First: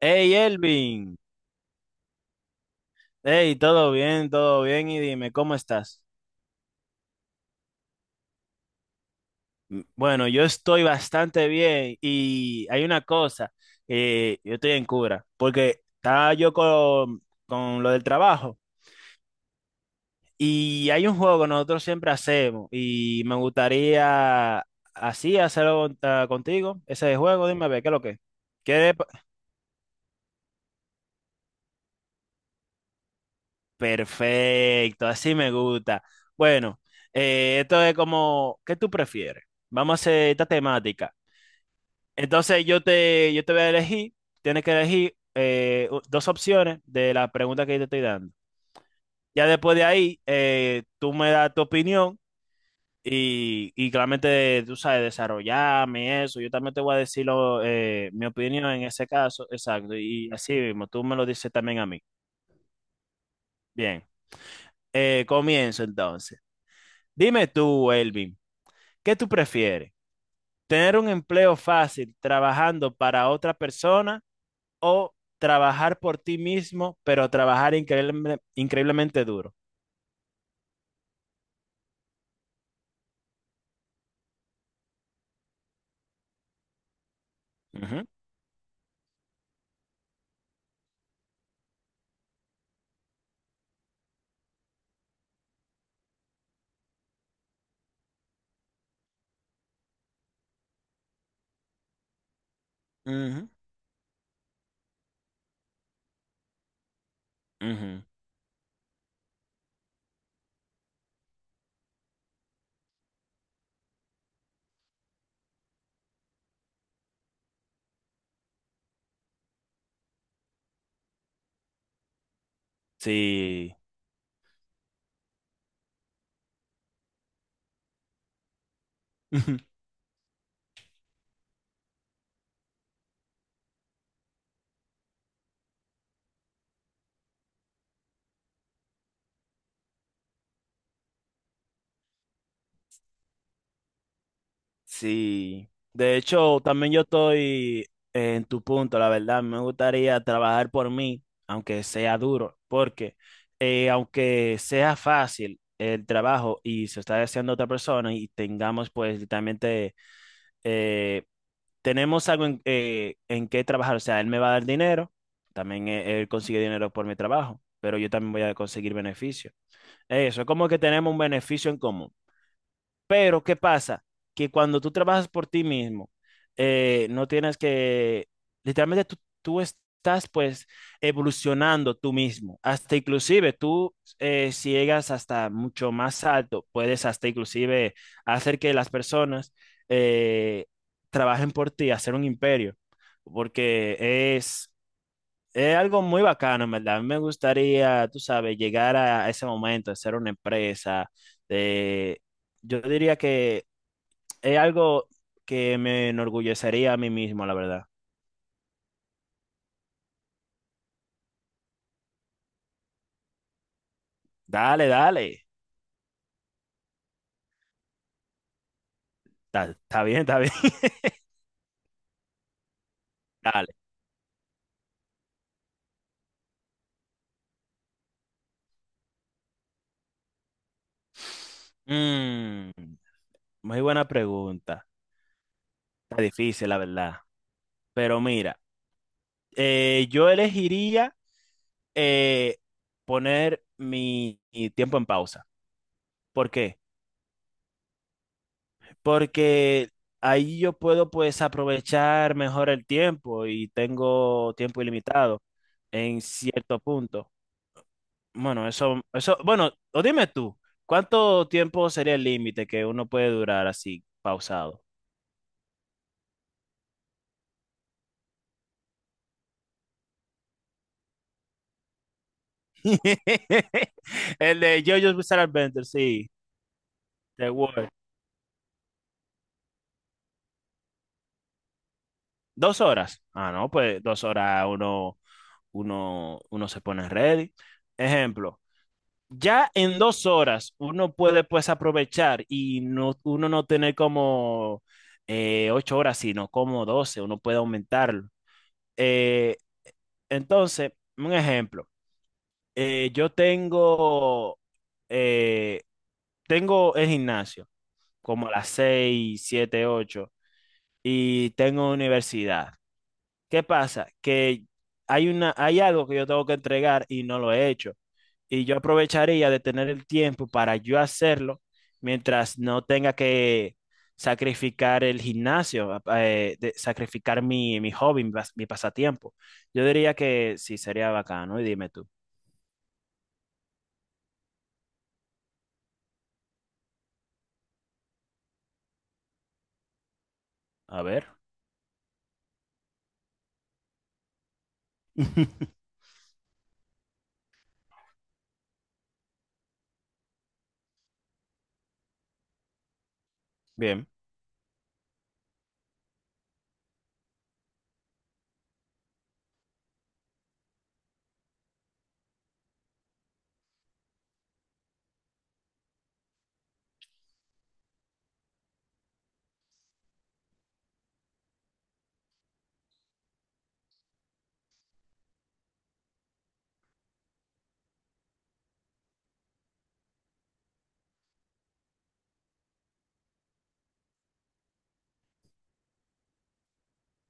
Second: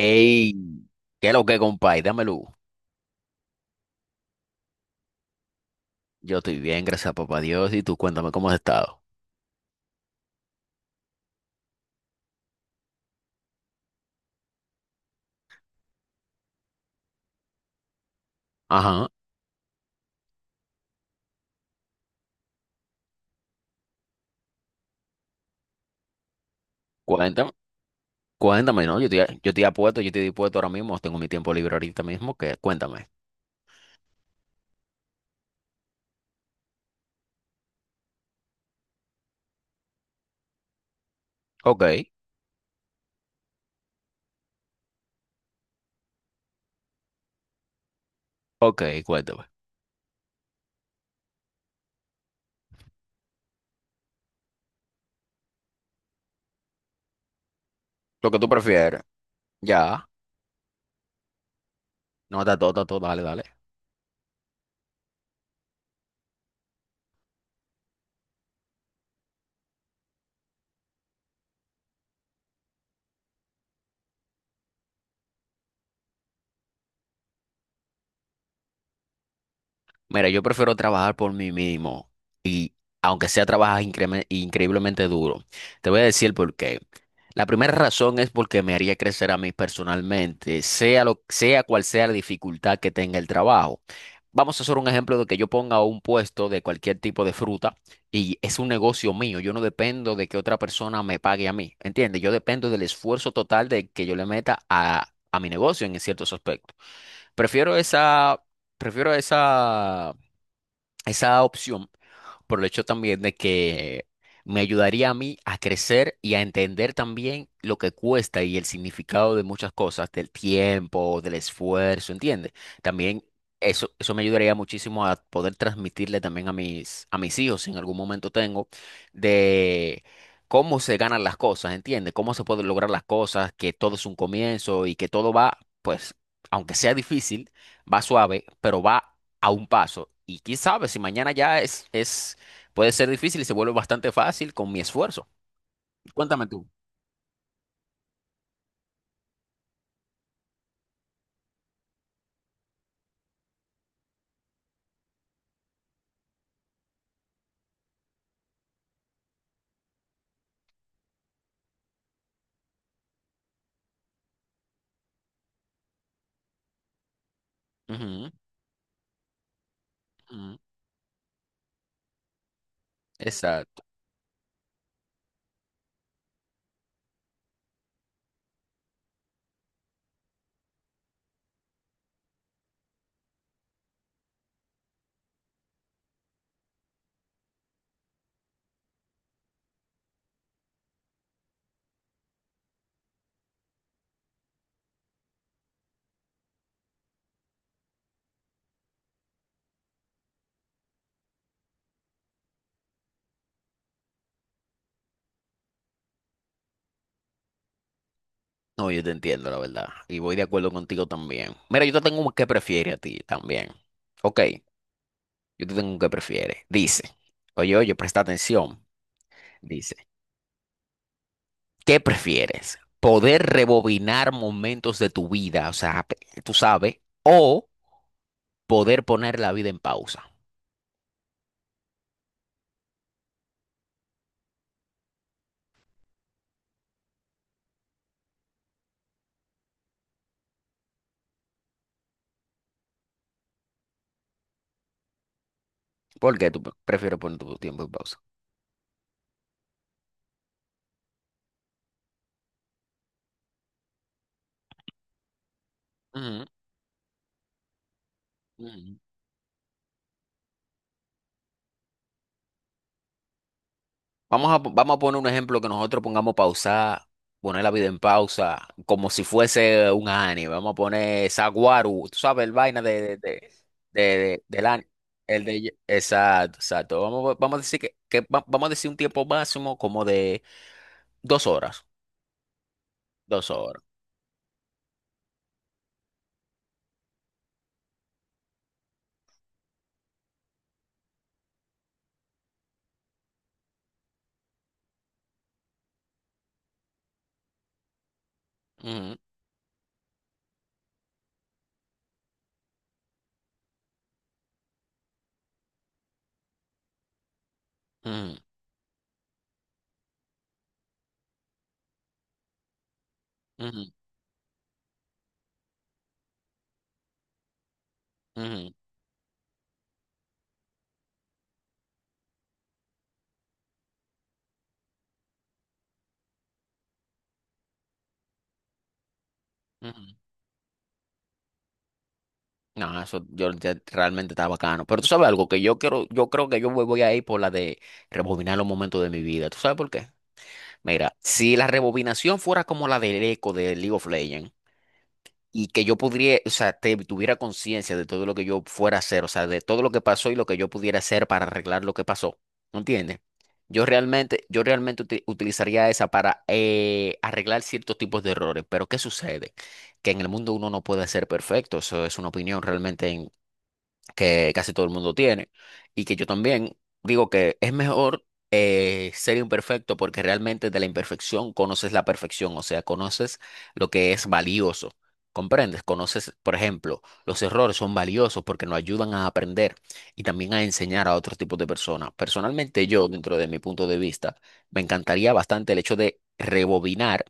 Hey Elvin, ¿qué es lo que, compadre? Dámelo. hey, todo bien, y dime, ¿cómo estás? Yo estoy bien, gracias a papá Dios. Y tú cuéntame cómo has estado. Bueno, yo estoy bastante bien y hay una cosa. Yo estoy en cura, porque estaba yo con lo del trabajo, Ajá, y hay un juego que nosotros siempre hacemos y me gustaría así hacerlo contigo, ese juego. cuéntame, Dime, a ver, ¿qué es lo que? Es? cuéntame, ¿Quieres? ¿no? Yo pa- estoy, yo estoy apuesto, yo estoy dispuesto ahora mismo. Tengo mi tiempo libre ahorita mismo, que cuéntame. Perfecto, así me gusta. Bueno, esto es como ¿qué tú prefieres? Vamos a hacer esta temática. Ok, Entonces yo te voy a elegir, tienes que elegir dos opciones de la pregunta que yo te estoy dando. ok, Ya cuéntame. después de ahí, tú me das tu opinión y claramente tú sabes desarrollarme y eso. Yo también te voy a decir mi Lo que tú opinión en prefieres. ese caso, Ya, exacto. Y así mismo, tú me lo dices también a mí. no, está todo, dale, dale. Bien, comienzo entonces. Dime tú, Elvin, ¿qué tú prefieres? ¿Tener un empleo fácil trabajando para otra persona o trabajar por ti mismo, pero trabajar increíblemente duro? Mira, yo prefiero trabajar por mí mismo y aunque sea trabajar increíblemente duro, te voy a decir el porqué. La primera Ujú, razón es porque me haría crecer a mí personalmente, sea cual sea la dificultad que tenga el trabajo. Vamos a hacer un ejemplo de que yo ponga un puesto de cualquier tipo de fruta y es un negocio mío. Yo no dependo de que otra persona me pague a mí, ¿entiendes? Yo dependo del esfuerzo ujú, total de que yo le meta a mi negocio en ciertos aspectos. Prefiero ujú. esa. Prefiero esa, esa opción por el hecho también de que me ayudaría a mí a crecer y a entender también lo que cuesta y el significado de muchas cosas, del tiempo, del esfuerzo, ¿entiendes? También Sí, eso me ayudaría muchísimo a poder transmitirle también a mis hijos, si en algún momento tengo, de cómo se ganan las cosas, ¿entiendes? Cómo se pueden lograr las cosas, que todo es un comienzo y que todo va, pues, aunque sea difícil, va suave, pero va a un paso. Y quién sabe si mañana ya es, puede ser difícil y se vuelve bastante fácil con mi esfuerzo. sí. De Cuéntame hecho, tú. también yo estoy en tu punto, la verdad. Me gustaría trabajar por mí, aunque sea duro, porque aunque sea fácil el trabajo y se está haciendo otra persona y tengamos pues literalmente, eh, tenemos algo en qué trabajar. O sea, él me va a dar dinero, también él consigue dinero por mi trabajo, pero yo Ujú, también voy a conseguir beneficio. Eso, es ujú. como que tenemos un beneficio en común. Pero ¿qué Exacto. pasa? Que cuando tú trabajas por ti mismo, no tienes que, literalmente tú estás pues evolucionando tú mismo. Hasta inclusive tú, si llegas hasta mucho más alto, puedes hasta inclusive hacer que las personas eh, trabajen por ti, hacer un imperio, porque es es algo muy bacano, en verdad. A mí me gustaría, tú sabes, llegar a ese momento de ser una empresa. De, yo diría que es algo que me enorgullecería a mí mismo, la verdad. No, yo te entiendo, la verdad. Y voy de acuerdo contigo también. Mira, yo te tengo un que prefiere a ti también. Ok, Dale, dale. yo te tengo un que prefiere. Dice, oye, oye, presta atención. Está, está Dice, bien, está bien. ¿qué prefieres? ¿Poder Dale. rebobinar momentos de tu vida? O sea, tú sabes, o poder poner la vida en pausa. Mm, muy buena pregunta. Está difícil, la verdad. Pero mira, yo elegiría eh, poner mi tiempo en pausa. ¿Por ¿Por qué tú qué? prefieres poner tu tiempo en pausa? Porque ahí yo puedo pues aprovechar mejor el tiempo y tengo tiempo ilimitado en cierto punto. Bueno, Ujú. Bueno, o dime tú, ¿cuánto tiempo sería el límite que uno puede durar así, pausado? Vamos a poner un ejemplo que nosotros pongamos pausar, poner la vida en pausa, como si fuese un anime. Vamos a poner Saguaru, tú sabes, el vaina El del de anime. JoJo's Bizarre El de, Adventure, sí, exacto, exacto. The Vamos a decir World. que, vamos a decir un tiempo máximo como de 2 horas. 2 horas. Dos Ah, no, horas. pues 2 horas uno, se pone ready. Ejemplo. Ya en 2 horas uno puede pues aprovechar y no, uno no tener como 8 horas, sino como 12, uno puede aumentarlo. Ujú, Eh, entonces, un ejemplo, eh, yo tengo, eh, tengo el gimnasio ujú, como a las 6, 7, 8, y tengo universidad. ¿Qué ujú, pasa? Que hay algo que yo tengo que entregar y no lo he hecho. Y ujú, yo aprovecharía de tener el tiempo para yo hacerlo mientras no tenga que sacrificar el gimnasio, sacrificar mi hobby, mi pasatiempo. Yo diría ujú. que sí, sería bacano. Y dime tú, No, eso yo ya realmente está bacano. Pero tú sabes algo que yo quiero, yo creo que yo me voy a ir por la de rebobinar los momentos de mi vida. ¿Tú sabes por qué? a Mira, ver. si la rebobinación fuera como la del eco de League of Legends y que yo pudiera, o sea, tuviera conciencia de todo lo que yo fuera a hacer, o sea, de todo lo que pasó y lo que yo pudiera hacer para arreglar lo que pasó, ¿no entiendes? Yo Bien. realmente, yo realmente utilizaría esa para arreglar ciertos tipos de errores, pero ¿qué sucede? Que en el mundo uno no puede ser perfecto, eso es una opinión realmente que casi todo el mundo tiene y que yo también digo que es mejor ser imperfecto porque realmente de la imperfección conoces la perfección, o sea, conoces lo que es valioso. ¿Comprendes? Conoces, por ejemplo, los errores son valiosos porque nos ayudan a aprender y también a enseñar a otros tipos de personas. Personalmente yo, dentro de mi punto de vista, me encantaría bastante el hecho de rebobinar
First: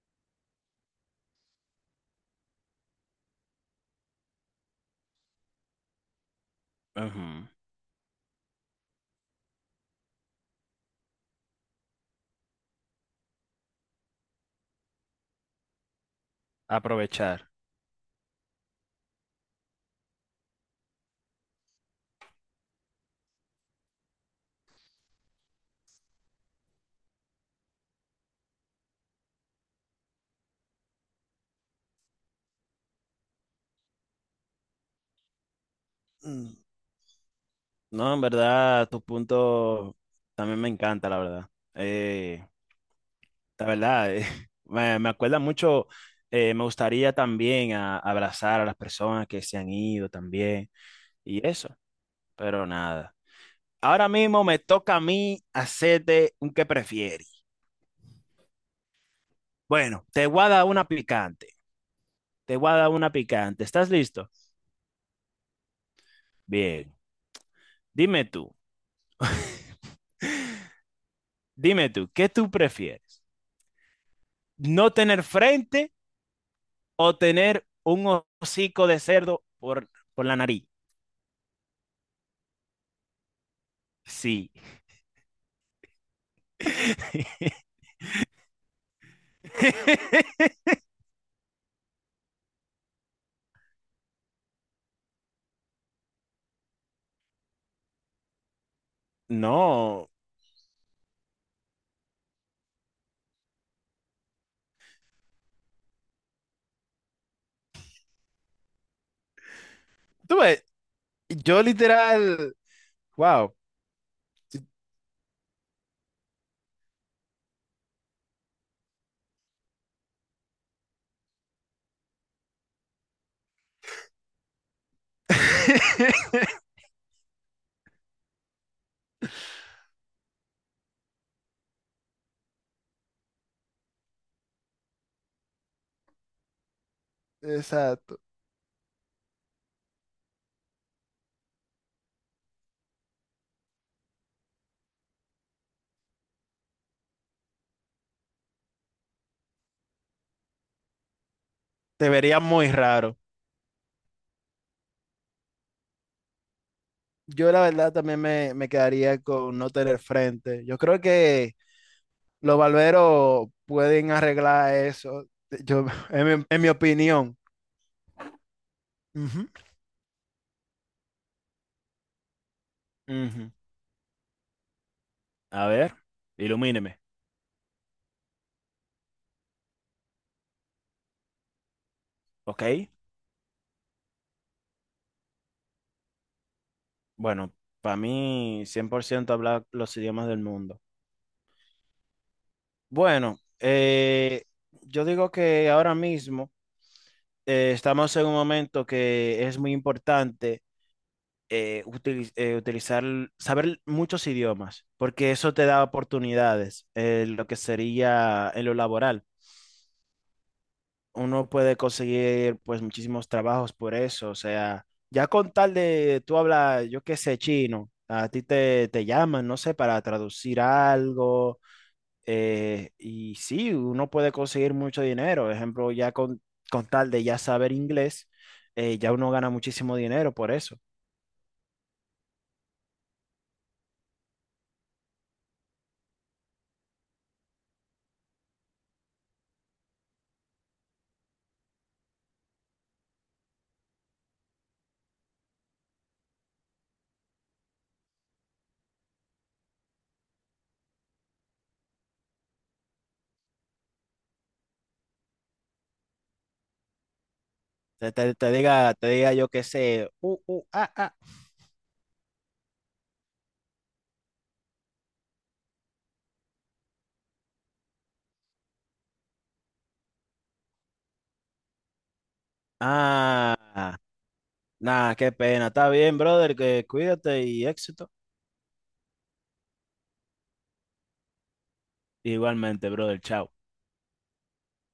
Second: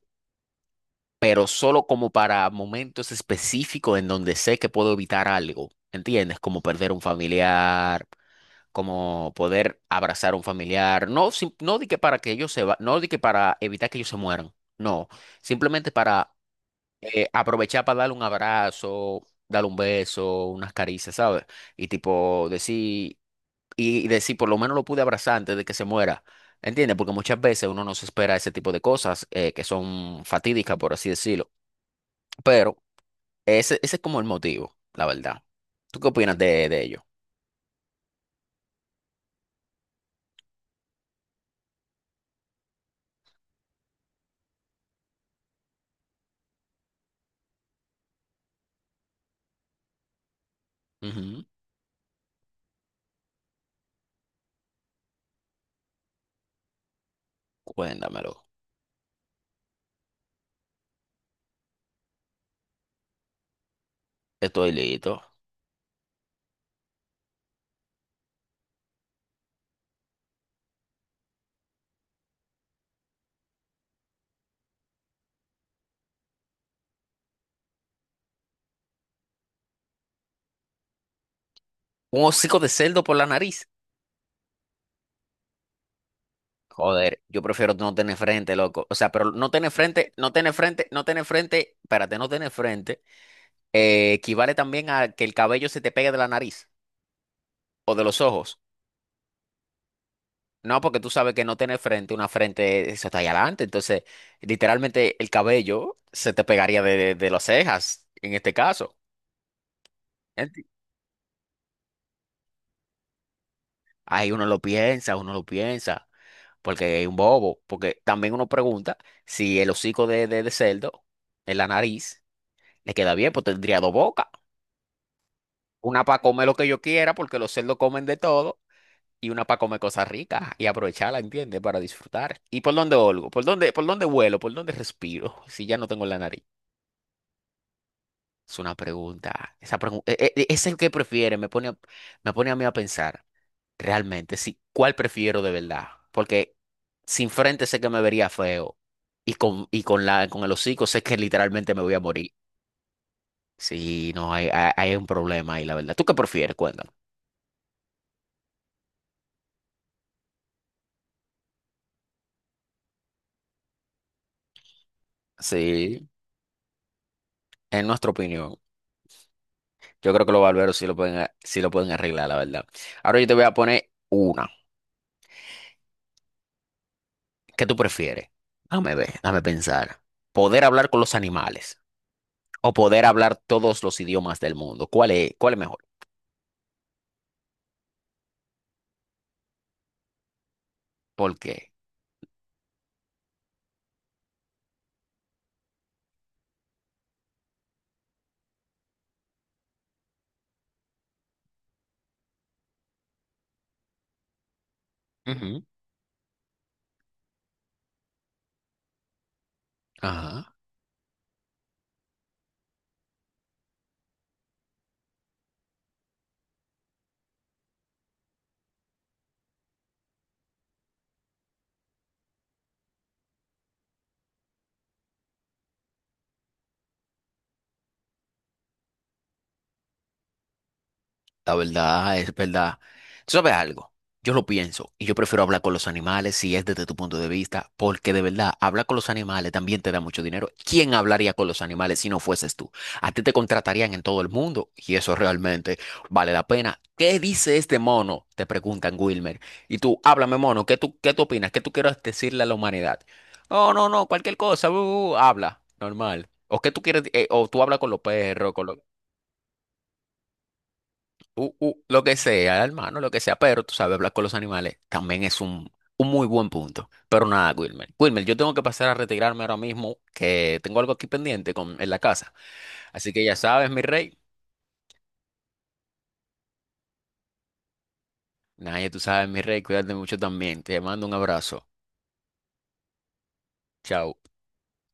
pero solo como para momentos específicos en donde sé que puedo evitar algo, ¿entiendes? Como perder un Ujú. familiar, como poder abrazar a un familiar, no, no di que para que ellos se va, no di que para evitar que ellos se mueran, no, simplemente para Aprovechar. aprovechar para darle un abrazo, darle un beso, unas caricias, ¿sabes? Y tipo decir, y decir, por lo menos lo pude abrazar antes de que se muera. ¿Entiendes? Porque muchas veces uno no se espera ese tipo de cosas que son fatídicas, por así decirlo. Pero ese es como el motivo, la verdad. ¿Tú qué opinas Mm. De ello? No, en verdad, tu punto también me encanta, la verdad. Eh, La verdad, me acuerda mucho, me gustaría también abrazar a las personas que se han ido también Ujú. y eso, pero nada. Ahora mismo me toca a mí hacerte un que prefieres. Cuéntamelo. Bueno, te voy a dar una picante, te voy a dar una picante. ¿Estás listo? Estoy listo. Bien, dime tú, dime tú, ¿qué tú prefieres? ¿No tener frente o tener un hocico de cerdo por la nariz? Un hocico de cerdo por la nariz. Sí. Joder, yo prefiero no tener frente, loco. O sea, pero no tener frente, no tener frente, no tener frente, espérate, no tener frente, equivale también a que el cabello se te pegue de la nariz o de los ojos. No, No, porque tú sabes que no tener frente, una frente, eso está allá adelante. Entonces, literalmente el cabello se te pegaría de las cejas, en este caso. tú ves, yo literal, wow. Ahí uno lo piensa, porque es un bobo, porque también uno pregunta si el hocico de cerdo en la nariz le queda bien, pues tendría dos bocas, una para comer lo que yo quiera, porque los cerdos comen de todo, y una para comer cosas ricas y aprovecharla, ¿entiendes? Para disfrutar. ¿Y por dónde olgo? Por dónde vuelo? ¿Por dónde respiro? Si ya no tengo la nariz. Exacto. Es una pregunta. Esa pregunta es el que prefiere, me pone a mí a pensar. Realmente, sí. ¿Cuál prefiero de verdad? Porque sin frente sé que me vería feo. Y con el hocico sé que literalmente me voy a Te morir. vería muy raro. Sí, no, hay un problema ahí, la verdad. ¿Tú qué prefieres? Cuéntame. Yo la verdad también me quedaría con no tener frente. Yo creo que los barberos pueden arreglar eso. Yo, Sí, en mi opinión. en nuestra opinión. Ujú. Yo creo que los barberos sí lo pueden, sí lo pueden arreglar, la verdad. Ahora yo te voy Ujú. a poner una. A ver, ilumíneme. ¿Qué tú prefieres? Dame ver, dame pensar. ¿Poder hablar con los animales Ok. o poder hablar todos los idiomas del mundo? Cuál es mejor? Bueno, para mí 100% hablar los idiomas del mundo. ¿Por qué? Bueno, yo digo que ahora mismo estamos en un momento que es muy importante utilizar, saber muchos idiomas, porque eso Ujú. te da oportunidades en lo que sería en lo laboral. Ajá. Uno puede conseguir pues muchísimos trabajos por eso, o sea, ya con tal de tú hablas, yo qué sé, chino, a ti te llaman, no sé, para traducir algo, y sí, uno puede conseguir mucho dinero. Por ejemplo, ya con tal de ya saber inglés, ya uno gana muchísimo dinero por eso. La verdad es verdad. Tú sabes algo, yo lo pienso y yo prefiero hablar con los animales si es desde tu punto de vista, porque de verdad, hablar con los animales también te da mucho dinero. ¿Quién hablaría con los animales si no fueses tú? A ti te contratarían en todo el mundo y eso realmente vale la pena. ¿Qué dice este mono? Te preguntan Wilmer. Y tú, háblame mono, qué tú opinas? ¿Qué tú quieres decirle a la humanidad? No, no, no, cualquier cosa, habla, normal. O qué tú quieres, o tú hablas con los perros, con los Te diga yo que sé, ah, ah, lo que sea, hermano, lo que sea, pero tú sabes, hablar con los animales también es un muy buen punto. Pero nada, Wilmer. Wilmer, yo tengo que pasar a retirarme ahora mismo, que tengo algo aquí pendiente en la casa. Así que ya sabes, mi ah, rey. nada, qué pena. Está bien, brother, que cuídate y éxito. Nada Nadie, tú sabes, mi rey, cuídate mucho también. Te mando un abrazo. Igualmente, brother, chao. Chao.